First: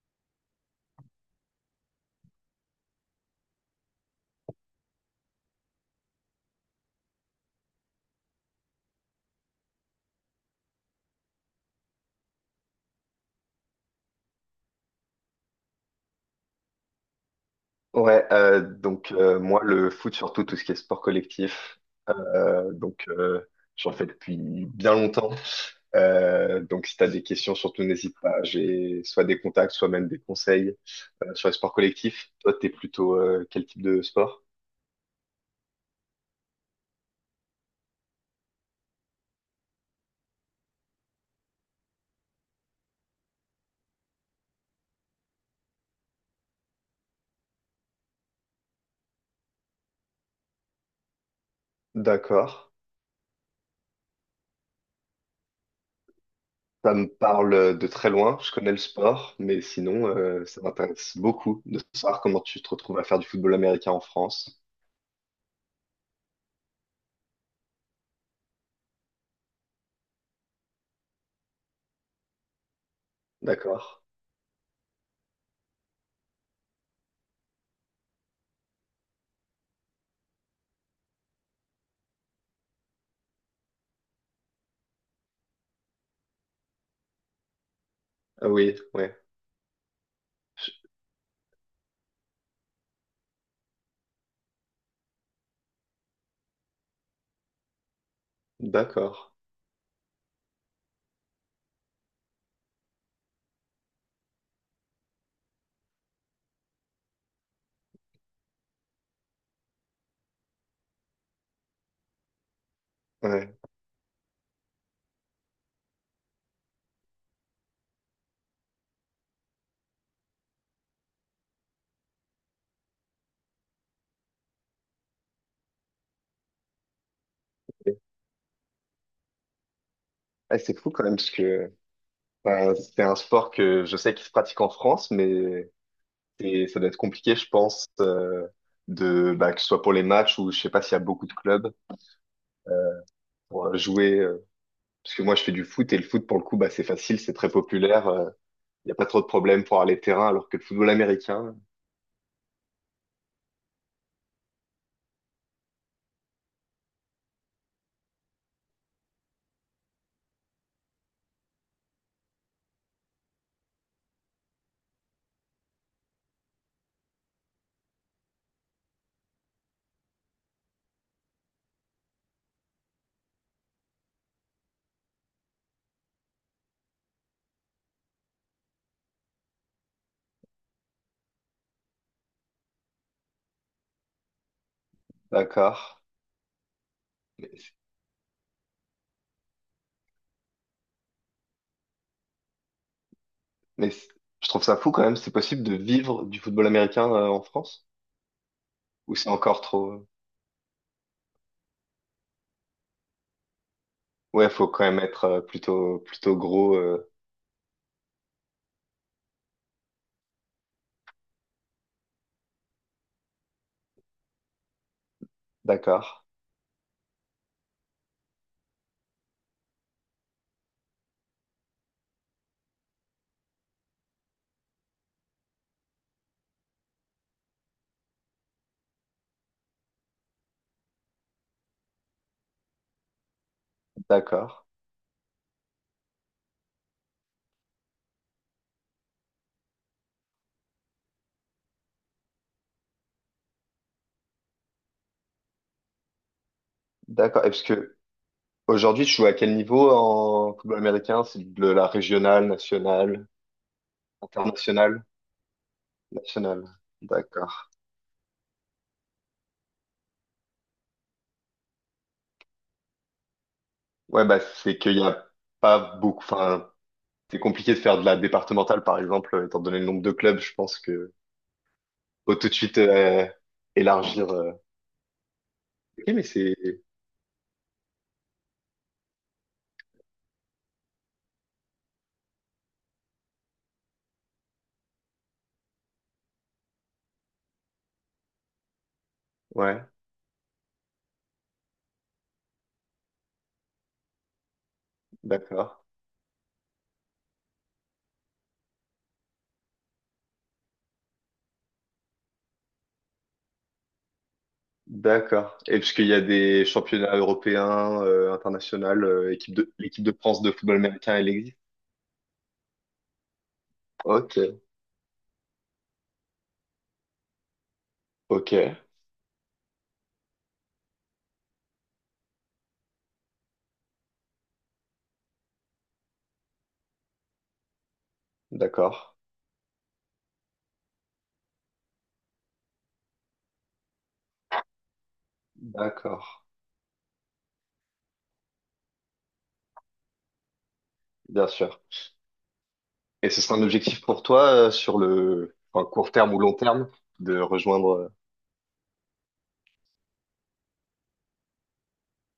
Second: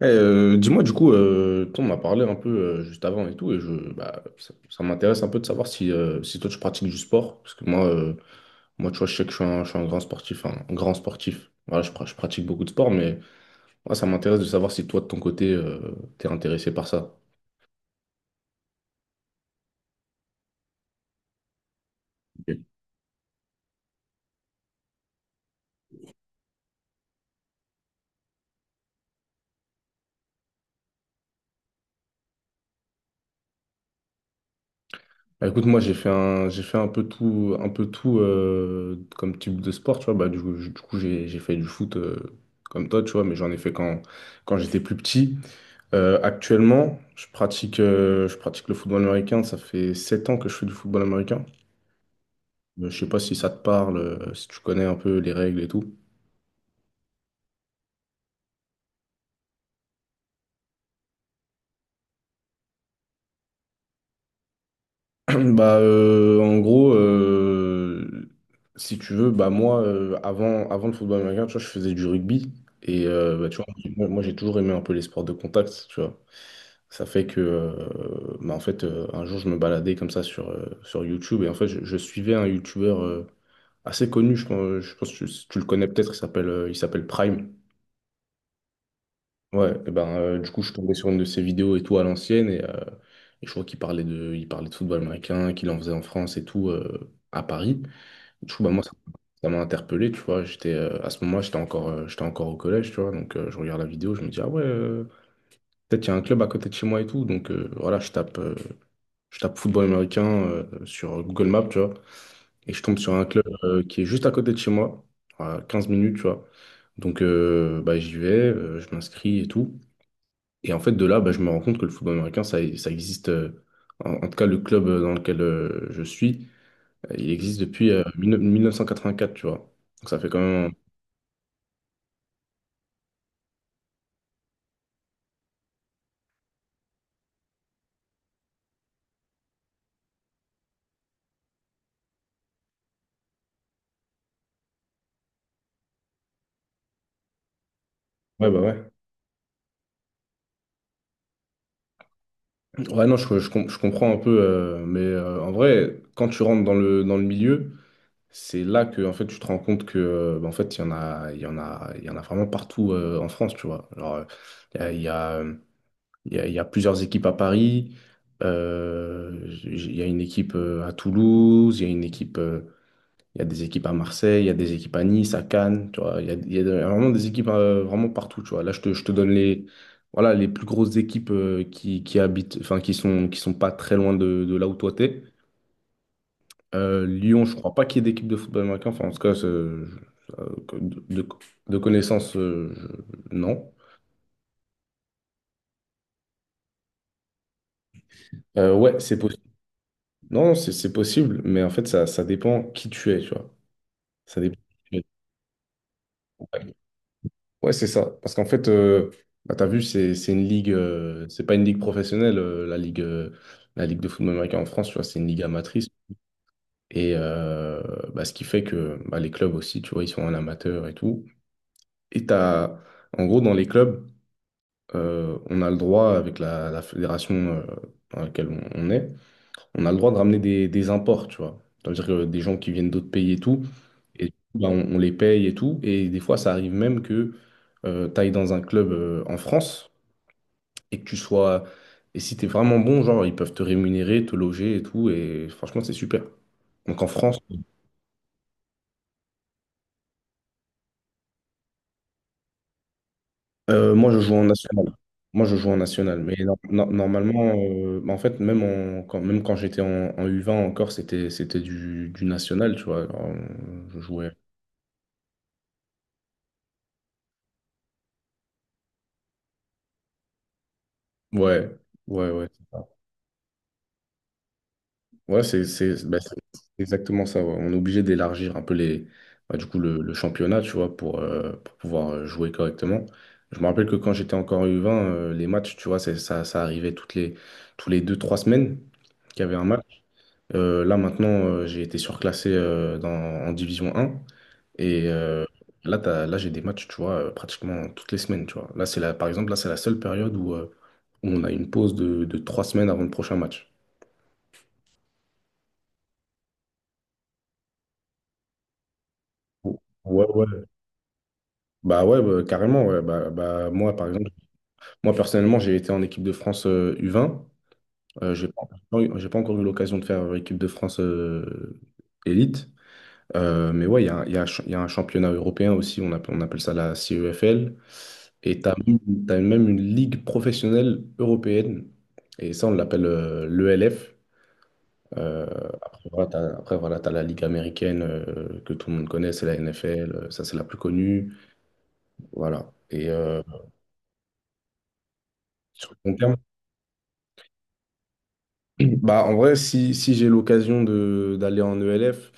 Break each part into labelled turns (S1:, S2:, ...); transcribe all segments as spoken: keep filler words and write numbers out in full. S1: Eh, euh, dis-moi du coup, euh, on m'a parlé un peu euh, juste avant et tout, et je, bah, ça, ça m'intéresse un peu de savoir si, euh, si toi tu pratiques du sport, parce que moi, euh, moi tu vois, je sais que je suis un, je suis un grand sportif, hein, un grand sportif. Voilà, je, pra- je pratique beaucoup de sport, mais moi ça m'intéresse de savoir si toi de ton côté, euh, t'es intéressé par ça.
S2: Ouais, euh, donc euh, moi le foot, surtout tout ce qui est sport collectif. euh, donc euh, J'en fais depuis bien longtemps. Euh, donc si t'as des questions surtout n'hésite pas, j'ai soit des contacts, soit même des conseils euh, sur les sports collectifs. Toi t'es plutôt euh, quel type de sport?
S1: Bah, écoute, moi j'ai fait un, j'ai fait un peu tout, un peu tout euh, comme type de sport, tu vois. Bah, du coup, j- du coup, j'ai j'ai fait du foot euh, comme toi, tu vois, mais j'en ai fait quand, quand j'étais plus petit. Euh, actuellement, je pratique, euh, je pratique le football américain. Ça fait sept ans que je fais du football américain.
S2: D'accord,
S1: Euh, Je sais pas si ça te parle, euh, si tu connais un peu les règles et tout.
S2: ça me parle de très loin. Je connais le sport, mais sinon euh, ça m'intéresse beaucoup de savoir comment tu te retrouves à faire du football américain en France.
S1: Bah, euh, en gros, euh, Si tu veux, bah moi, euh, avant, avant le football américain, tu vois, je faisais du rugby. Et euh, bah, tu vois,
S2: D'accord.
S1: moi, moi, j'ai toujours aimé un peu les sports de contact, tu vois. Ça fait que, euh, bah, en fait, euh, un jour, je me baladais comme ça sur, euh, sur YouTube. Et en fait, je, je suivais un YouTuber euh, assez connu, je pense, je pense que tu, tu le connais peut-être, il s'appelle euh, il s'appelle Prime.
S2: Ah oui, ouais.
S1: Ouais, et ben, euh, du coup, je
S2: Je-
S1: suis tombé sur une de ses vidéos et tout à l'ancienne, et, euh, et je crois qu'il parlait de, il parlait de football américain, qu'il en faisait en France et tout, euh, à Paris. Du coup, bah, moi, ça,
S2: D'accord.
S1: ça m'a interpellé, tu vois. J'étais, euh, à ce moment-là, j'étais encore, euh, j'étais encore au collège, tu vois. Donc, euh, je regarde la vidéo, je me dis, ah ouais, euh, peut-être qu'il y a un club à côté de chez moi et tout. Donc, euh, voilà, je tape, euh, je tape football américain, euh, sur Google Maps, tu vois. Et je tombe sur un club,
S2: Ouais.
S1: euh, qui est juste à côté de chez moi, à quinze minutes, tu vois. Donc, euh, bah, j'y vais, euh, je m'inscris et tout. Et en fait, de là, bah, je me rends compte que le football américain, ça, ça existe, euh, en, en tout cas le club euh, dans lequel euh, je suis, euh, il existe depuis euh, 19- mille neuf cent quatre-vingt-quatre, tu vois. Donc ça fait quand
S2: Ah,
S1: même...
S2: c'est fou quand même, parce que enfin, c'est un sport que je sais qu'il se pratique en France, mais c'est- ça doit être compliqué, je pense, euh, de, bah, que ce soit pour les matchs ou je sais pas s'il y a beaucoup de clubs euh, pour jouer. Euh, parce que moi, je fais du foot et le foot, pour le coup, bah, c'est facile, c'est très populaire. euh,
S1: Ouais, bah
S2: Il
S1: ouais.
S2: n'y a pas trop de problèmes pour aller terrain, alors que le football américain,
S1: Ouais, non, je, je com- je comprends un peu, euh, mais euh, en vrai, quand tu rentres dans le, dans le milieu, c'est là que en fait, tu te rends compte que euh, bah, en fait, il y en a, il y en a, il y en a vraiment partout euh, en France, tu vois. Genre, euh, il y a, il y a, euh, il y a- il y a plusieurs équipes à Paris, euh, j- il y a une équipe euh, à Toulouse, il y a une équipe euh, il y a des équipes à Marseille, il y a des équipes à Nice, à Cannes, tu vois. Il y a, il y a de- vraiment des équipes euh, vraiment partout, tu vois. Là, je te, je te donne les, voilà, les plus grosses équipes euh, qui, qui habitent, enfin, qui sont, qui sont pas très loin de, de là où toi t'es.
S2: d'accord.
S1: Euh, Lyon,
S2: Mais,
S1: je
S2: c'est-
S1: crois pas qu'il y ait d'équipe de football américain. Enfin, en tout cas, c'est- euh, que- de, de de connaissance, euh, je- non.
S2: mais c'est- je trouve ça fou quand même, c'est possible de vivre du football américain euh, en France?
S1: Euh, ouais,
S2: Ou
S1: c'est
S2: c'est
S1: possible.
S2: encore trop... euh,
S1: Non, c'est c'est possible, mais en fait, ça, ça dépend qui tu es, tu vois. Ça
S2: Ouais,
S1: dépend
S2: faut quand même
S1: qui tu
S2: être euh, plutôt, plutôt
S1: es.
S2: gros. Euh,
S1: Ouais, c'est ça. Parce qu'en fait, euh, bah, t'as vu, c'est c'est une ligue, euh, c'est pas une ligue professionnelle, euh, la ligue, euh, la ligue de football américain en France, tu vois, c'est une ligue amatrice.
S2: d'accord,
S1: Et euh, bah, ce qui fait que bah, les clubs aussi, tu vois, ils sont en amateur et tout. Et t'as, en gros, dans les clubs, euh, on a le droit, avec la, la fédération euh, dans laquelle on, on est, on a le droit de ramener des, des imports, tu vois. C'est-à-dire que des gens qui viennent d'autres pays et tout. Et du coup,
S2: d'accord.
S1: bah, on, on les paye et tout. Et des fois, ça arrive même que tu ailles dans un club euh, en France et que tu sois. Et si tu es vraiment bon, genre, ils peuvent te rémunérer, te loger et tout. Et franchement, c'est super. Donc en France,
S2: D'accord. Et parce que aujourd'hui, tu joues à quel niveau en football américain? C'est de la régionale, nationale,
S1: euh, moi, je joue en national.
S2: internationale,
S1: Moi, je joue en national. Mais no-
S2: nationale.
S1: no-
S2: D'accord.
S1: normalement, euh, bah, en fait, même, en- quand, même quand j'étais en, en U vingt encore, c'était, c'était du, du national, tu vois. Alors, euh, je
S2: Ouais,
S1: jouais.
S2: bah c'est qu'il y a pas beaucoup. Enfin, c'est compliqué de faire de la départementale, par exemple, euh, étant donné le nombre de clubs. Je pense que
S1: Ouais, ouais,
S2: faut
S1: ouais.
S2: tout de suite euh, élargir. euh.
S1: Ouais, c'est c'est-
S2: Ok,
S1: bah,
S2: mais
S1: c'est
S2: c'est
S1: exactement ça. Ouais. On est obligé d'élargir un peu les, bah, du coup, le, le championnat, tu vois, pour, euh, pour pouvoir euh, jouer correctement. Je me rappelle que quand j'étais encore U vingt, euh, les matchs, tu vois, c'est- ça, ça arrivait toutes les, tous les deux, trois semaines qu'il y avait un match.
S2: ouais,
S1: Euh, là, maintenant, euh, j'ai été surclassé euh, dans, en Division un. Et euh,
S2: d'accord,
S1: là, t'as- là, j'ai des matchs, tu vois, euh, pratiquement toutes les semaines, tu vois. Là, c'est la, par exemple, là, c'est la seule période où, euh, où on a une pause de, de trois semaines avant le prochain match.
S2: d'accord. Et parce qu'il y a des championnats européens, euh, internationaux, euh, équipe de l'équipe de
S1: Ouais,
S2: France de
S1: ouais.
S2: football américain, elle existe.
S1: Bah ouais, bah, carrément, ouais. Bah, bah, moi, par exemple,
S2: Ok,
S1: moi personnellement, j'ai été en équipe de France euh, U vingt. Euh, j'ai
S2: ok,
S1: pas, j'ai pas encore eu l'occasion de faire euh, équipe de France euh, élite. Euh, mais ouais, il y a, un il y a un ch- il y a un championnat européen aussi, on appelle, on appelle ça la C E F L. Et t'as,
S2: d'accord,
S1: même t'as même une ligue professionnelle européenne. Et ça, on l'appelle l'E L F. Après,
S2: d'accord.
S1: voilà, t'as, après, voilà, t'as la ligue américaine euh, que tout le monde connaît, c'est la N F L. euh, Ça, c'est la plus connue.
S2: Bien sûr.
S1: Voilà. Et,
S2: Et ce
S1: euh,
S2: sera un objectif pour toi euh, sur le enfin,
S1: sur le
S2: court
S1: long
S2: terme
S1: terme,
S2: ou long terme de rejoindre. euh,
S1: bah, en vrai, si, si j'ai l'occasion de d'aller en E L F,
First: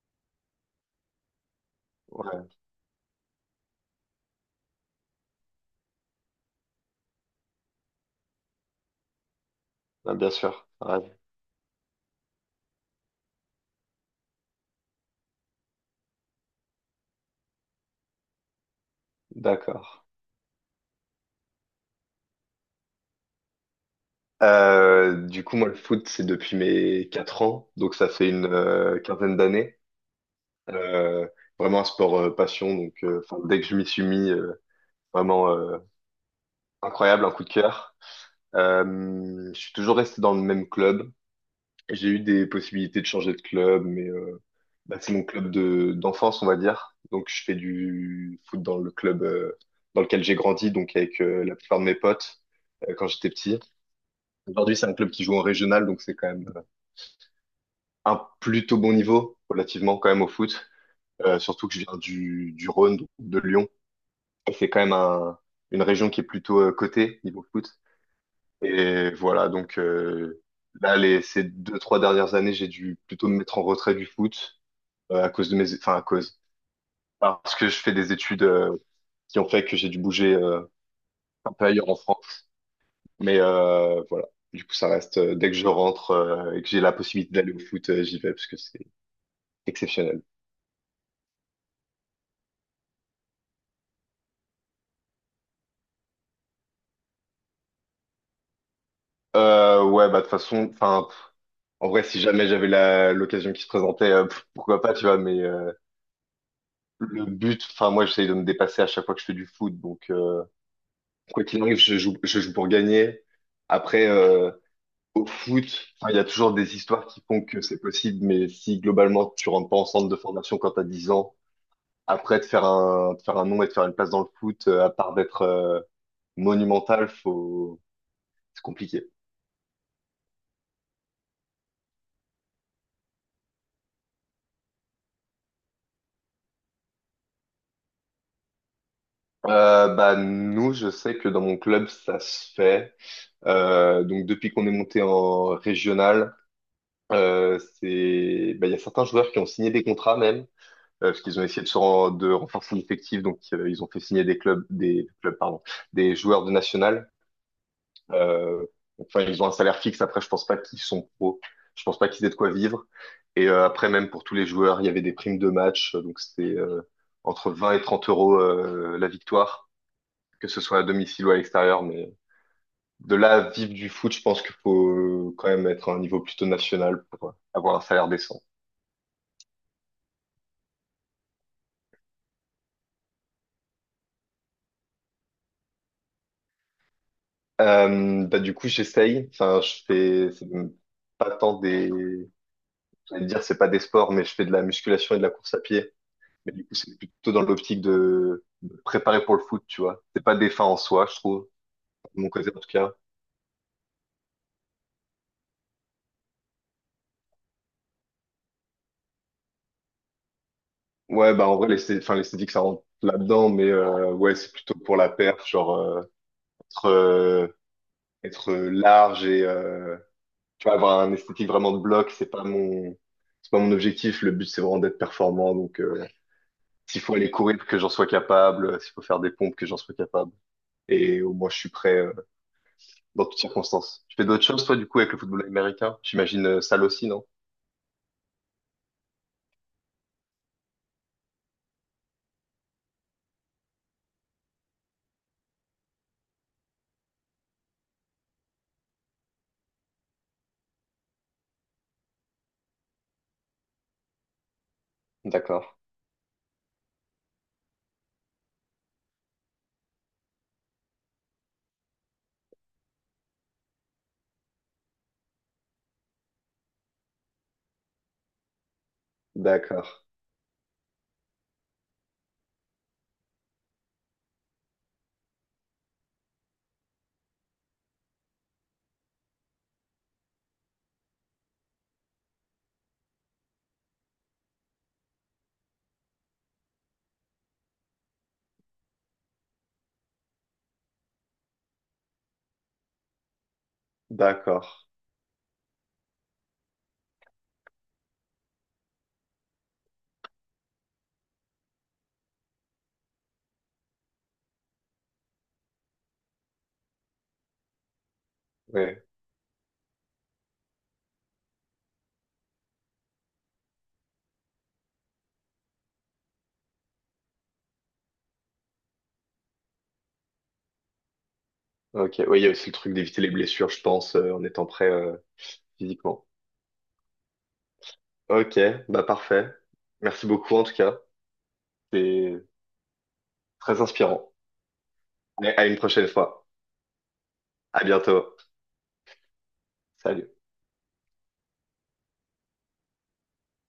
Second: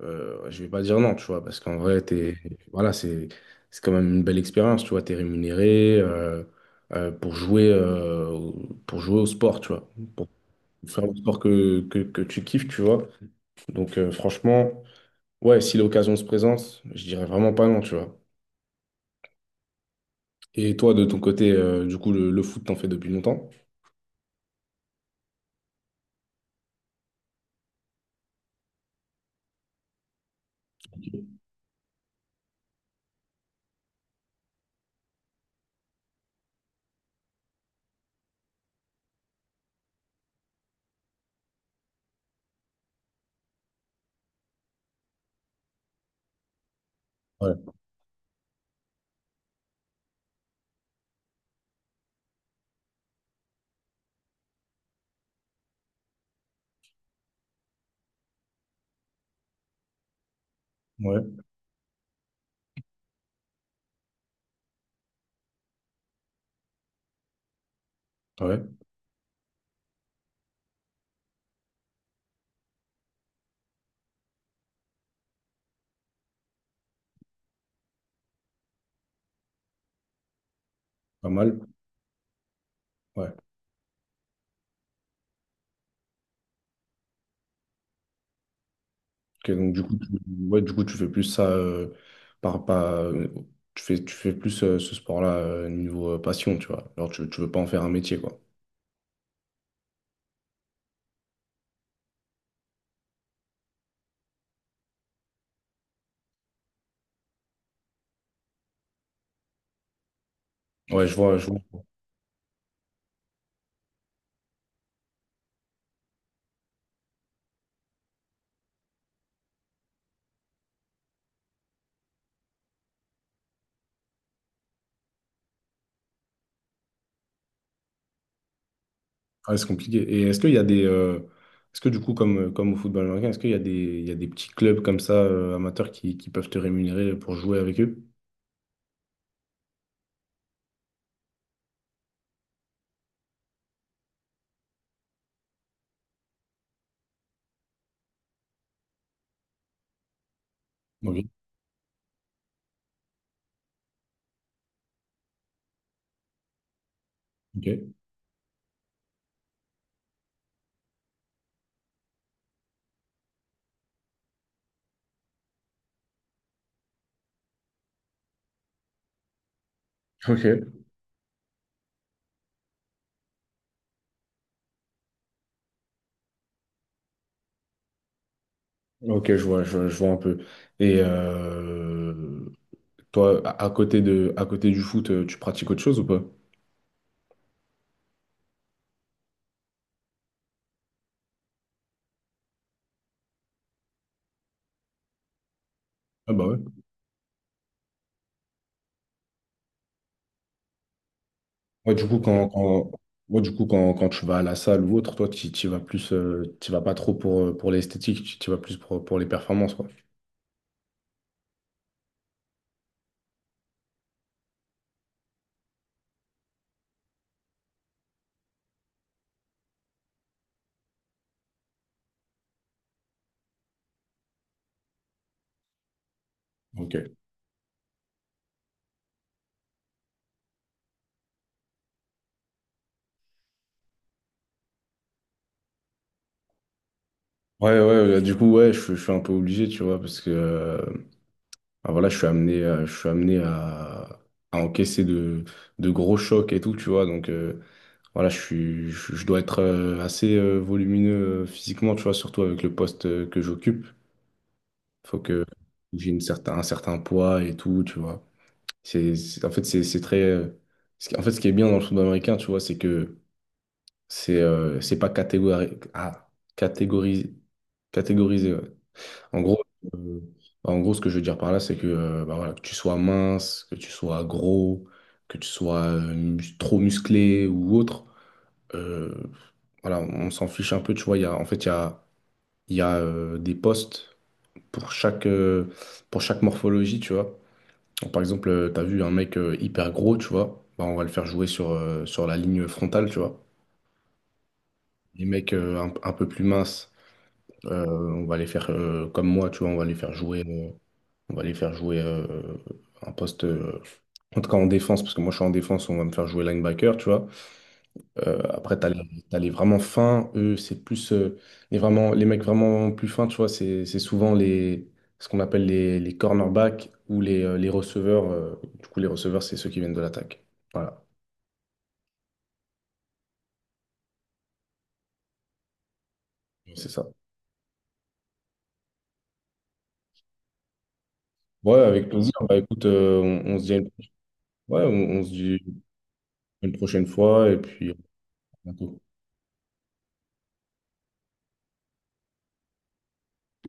S1: euh, je vais pas dire non, tu vois, parce qu'en vrai, t'es,
S2: Ouais,
S1: voilà, c'est c'est quand même une belle expérience, tu vois, t'es rémunéré euh, euh, pour jouer euh, au- pour jouer au sport, tu vois,
S2: ah,
S1: pour
S2: bien sûr.
S1: faire le
S2: Ouais,
S1: sport que, que, que tu kiffes, tu vois. Donc euh, franchement, ouais, si l'occasion se présente, je dirais vraiment pas non, tu vois.
S2: d'accord.
S1: Et toi, de ton côté, euh, du coup, le, le foot, t'en fais depuis longtemps?
S2: Euh, du coup, moi, le foot, c'est depuis mes quatre ans, donc ça fait une euh, quinzaine d'années. Euh, vraiment un sport euh, passion, donc euh, enfin, dès que je m'y suis mis, euh, vraiment euh, incroyable, un coup de cœur. Euh, je suis toujours resté dans le même club. J'ai eu des possibilités de changer de club, mais euh, bah, c'est mon club de d'enfance, on va dire. Donc je fais
S1: Ouais,
S2: du foot dans le club euh, dans lequel j'ai grandi, donc avec euh, la plupart de mes potes euh, quand j'étais petit. Aujourd'hui, c'est un club qui joue en régional, donc c'est quand même euh, un plutôt bon niveau relativement quand même au foot. Euh,
S1: ouais,
S2: surtout que je viens du, du Rhône, donc de Lyon. Et C'est quand même un- une région qui est plutôt euh, cotée niveau foot.
S1: ouais,
S2: Et voilà, donc euh, là, les, ces deux, trois dernières années, j'ai dû plutôt me mettre en retrait du foot euh, à cause de mes, enfin à cause, parce que je fais des études euh, qui ont fait que j'ai dû bouger euh,
S1: pas
S2: un
S1: mal.
S2: peu ailleurs en France.
S1: Ouais.
S2: Mais euh, voilà, du coup ça reste, euh, dès que je rentre euh, et que j'ai la possibilité d'aller au foot, euh, j'y vais parce que c'est
S1: Ok, donc du coup, tu,
S2: exceptionnel.
S1: ouais, du coup, tu fais plus ça euh, par, par- euh, tu fais, tu fais plus euh, ce sport-là euh, niveau euh, passion, tu vois. Alors tu, tu veux pas en faire un métier, quoi.
S2: Euh, ouais, bah de toute façon, enfin pff, en vrai si jamais j'avais la l'occasion qui se présentait, euh, pff, pourquoi pas, tu vois. Mais euh, le but, enfin moi j'essaye de me dépasser à chaque fois que je fais du foot, donc euh,
S1: Ouais, je vois,
S2: quoi
S1: je vois.
S2: qu'il arrive, je joue, je joue pour gagner. Après, euh, Au foot, enfin, il y a toujours des histoires qui font que c'est possible, mais si globalement tu rentres pas en centre de formation quand t'as dix ans, après de faire un, de faire un nom et de faire une place dans le foot, euh, à part d'être euh, monumental, faut... c'est compliqué.
S1: Ouais, c'est compliqué. Et est-ce qu'il y a des, euh, est-ce que du coup, comme, euh, comme au football américain, est-ce qu'il y a des, il y a des petits clubs comme ça euh, amateurs qui, qui peuvent te rémunérer pour jouer avec eux?
S2: Euh, bah, nous, je sais que dans mon club, ça se fait. Euh, donc depuis qu'on est monté en régional, euh, c'est, bah, il y a certains joueurs qui ont signé des contrats même. Euh, parce
S1: Ok,
S2: qu'ils ont essayé de se ren- de renforcer l'effectif, donc euh, ils ont fait signer des clubs, des clubs, pardon, des joueurs de national.
S1: ok,
S2: Euh, enfin, ils ont un salaire fixe. Après, je pense pas qu'ils sont pro. Je pense pas qu'ils aient de quoi vivre. Et euh, après, même pour tous les joueurs, il y avait des primes de match. Donc, c'était euh, entre vingt et trente euros euh, la victoire,
S1: ok,
S2: que ce soit à domicile ou à l'extérieur. Mais de là à vivre du foot, je pense qu'il faut quand même être à un niveau plutôt national pour euh, avoir un salaire décent.
S1: ok, je vois, je, vois je vois un peu. Et euh, toi, à à côté de, à côté du foot, euh, tu pratiques autre chose ou pas?
S2: Euh, bah, du coup, j'essaye. Enfin, je fais c'est pas tant des. J'allais dire, c'est pas des sports, mais je fais de la musculation et de la course à pied.
S1: Ah bah
S2: Mais
S1: ouais.
S2: du coup, c'est plutôt dans l'optique de de préparer pour le foot, tu vois. C'est pas des fins en soi, je trouve,
S1: Ouais, du coup,
S2: de mon
S1: quand,
S2: côté en tout
S1: quand,
S2: cas.
S1: ouais, du coup, quand, quand tu vas à la salle ou autre, toi, tu tu y vas plus, euh, tu y vas pas trop pour, euh, pour l'esthétique, tu tu y vas plus pour, pour les performances, quoi.
S2: Ouais, bah en vrai, l'esthé- enfin, l'esthétique, ça rentre là-dedans, mais euh, ouais, c'est plutôt pour la perf, genre euh, être, euh, être large et euh, tu vois, avoir un esthétique vraiment de bloc, c'est pas mon, c'est pas mon objectif. Le but, c'est vraiment d'être performant. Donc, euh, s'il
S1: Ok.
S2: faut aller courir, que j'en sois capable, euh, s'il faut faire des pompes, que j'en sois capable. Et au moins, je suis prêt euh, dans toutes circonstances. Tu fais d'autres choses, toi, du coup, avec le football américain? J'imagine euh, salle aussi, non?
S1: Ouais, ouais, euh, du coup, ouais, je, suis je suis un peu obligé, tu vois, parce que euh, ah, voilà, je suis amené, à- je suis amené à, à encaisser de, de gros chocs et tout, tu vois, donc euh, voilà, je suis, je, je dois être euh, assez euh, volumineux euh, physiquement, tu vois, surtout avec le poste euh, que j'occupe. Faut que
S2: D'accord,
S1: j'ai une certain, un certain poids et tout, tu vois. C'est, c'est- en fait, c'est c'est très. Euh, ce qui- En fait, ce qui est bien dans le football américain, tu vois, c'est que c'est euh, c'est pas catégori- ah, catégorisé. Catégorisé, ouais. En gros,
S2: d'accord,
S1: euh, En gros, ce que je veux dire par là, c'est que, euh, bah voilà, que tu sois mince, que tu sois gros, que tu sois euh, mus- trop musclé ou autre, euh, voilà, on s'en fiche un peu, tu vois. Il y a, en fait, il y a, il y a euh, des postes pour chaque, euh, pour chaque morphologie, tu vois. Donc, par exemple, euh, t'as vu un mec euh, hyper gros, tu vois, bah, on va le faire jouer sur, euh, sur la ligne frontale, tu vois.
S2: d'accord.
S1: Les mecs euh, un, un peu plus minces, euh, on va les faire euh, comme moi, tu vois, on va les faire jouer, euh, on va les faire jouer euh, un poste, euh, en tout cas en défense, parce que moi je suis en défense, on va me faire jouer linebacker, tu vois. Euh, après, t'as les,
S2: Ouais,
S1: t'as les vraiment fins, eux, c'est plus euh, les, vraiment, les mecs vraiment plus fins, tu vois, c'est c'est souvent les, ce qu'on appelle les, les cornerbacks ou les, euh, les receveurs. Euh, du coup, les receveurs, c'est ceux qui viennent de l'attaque. Voilà,
S2: ok. Oui, il y a aussi le truc d'éviter les blessures, je pense, euh, en étant prêt euh, physiquement.
S1: c'est ça.
S2: Ok, bah parfait. Merci beaucoup en tout cas.
S1: Ouais, avec plaisir.
S2: C'est
S1: Bah écoute, euh, on, on se dit, à
S2: très
S1: une-
S2: inspirant.
S1: ouais, on, on se
S2: Mais
S1: dit
S2: à une prochaine fois.
S1: à une prochaine fois et
S2: À
S1: puis à
S2: bientôt.
S1: bientôt.
S2: Salut.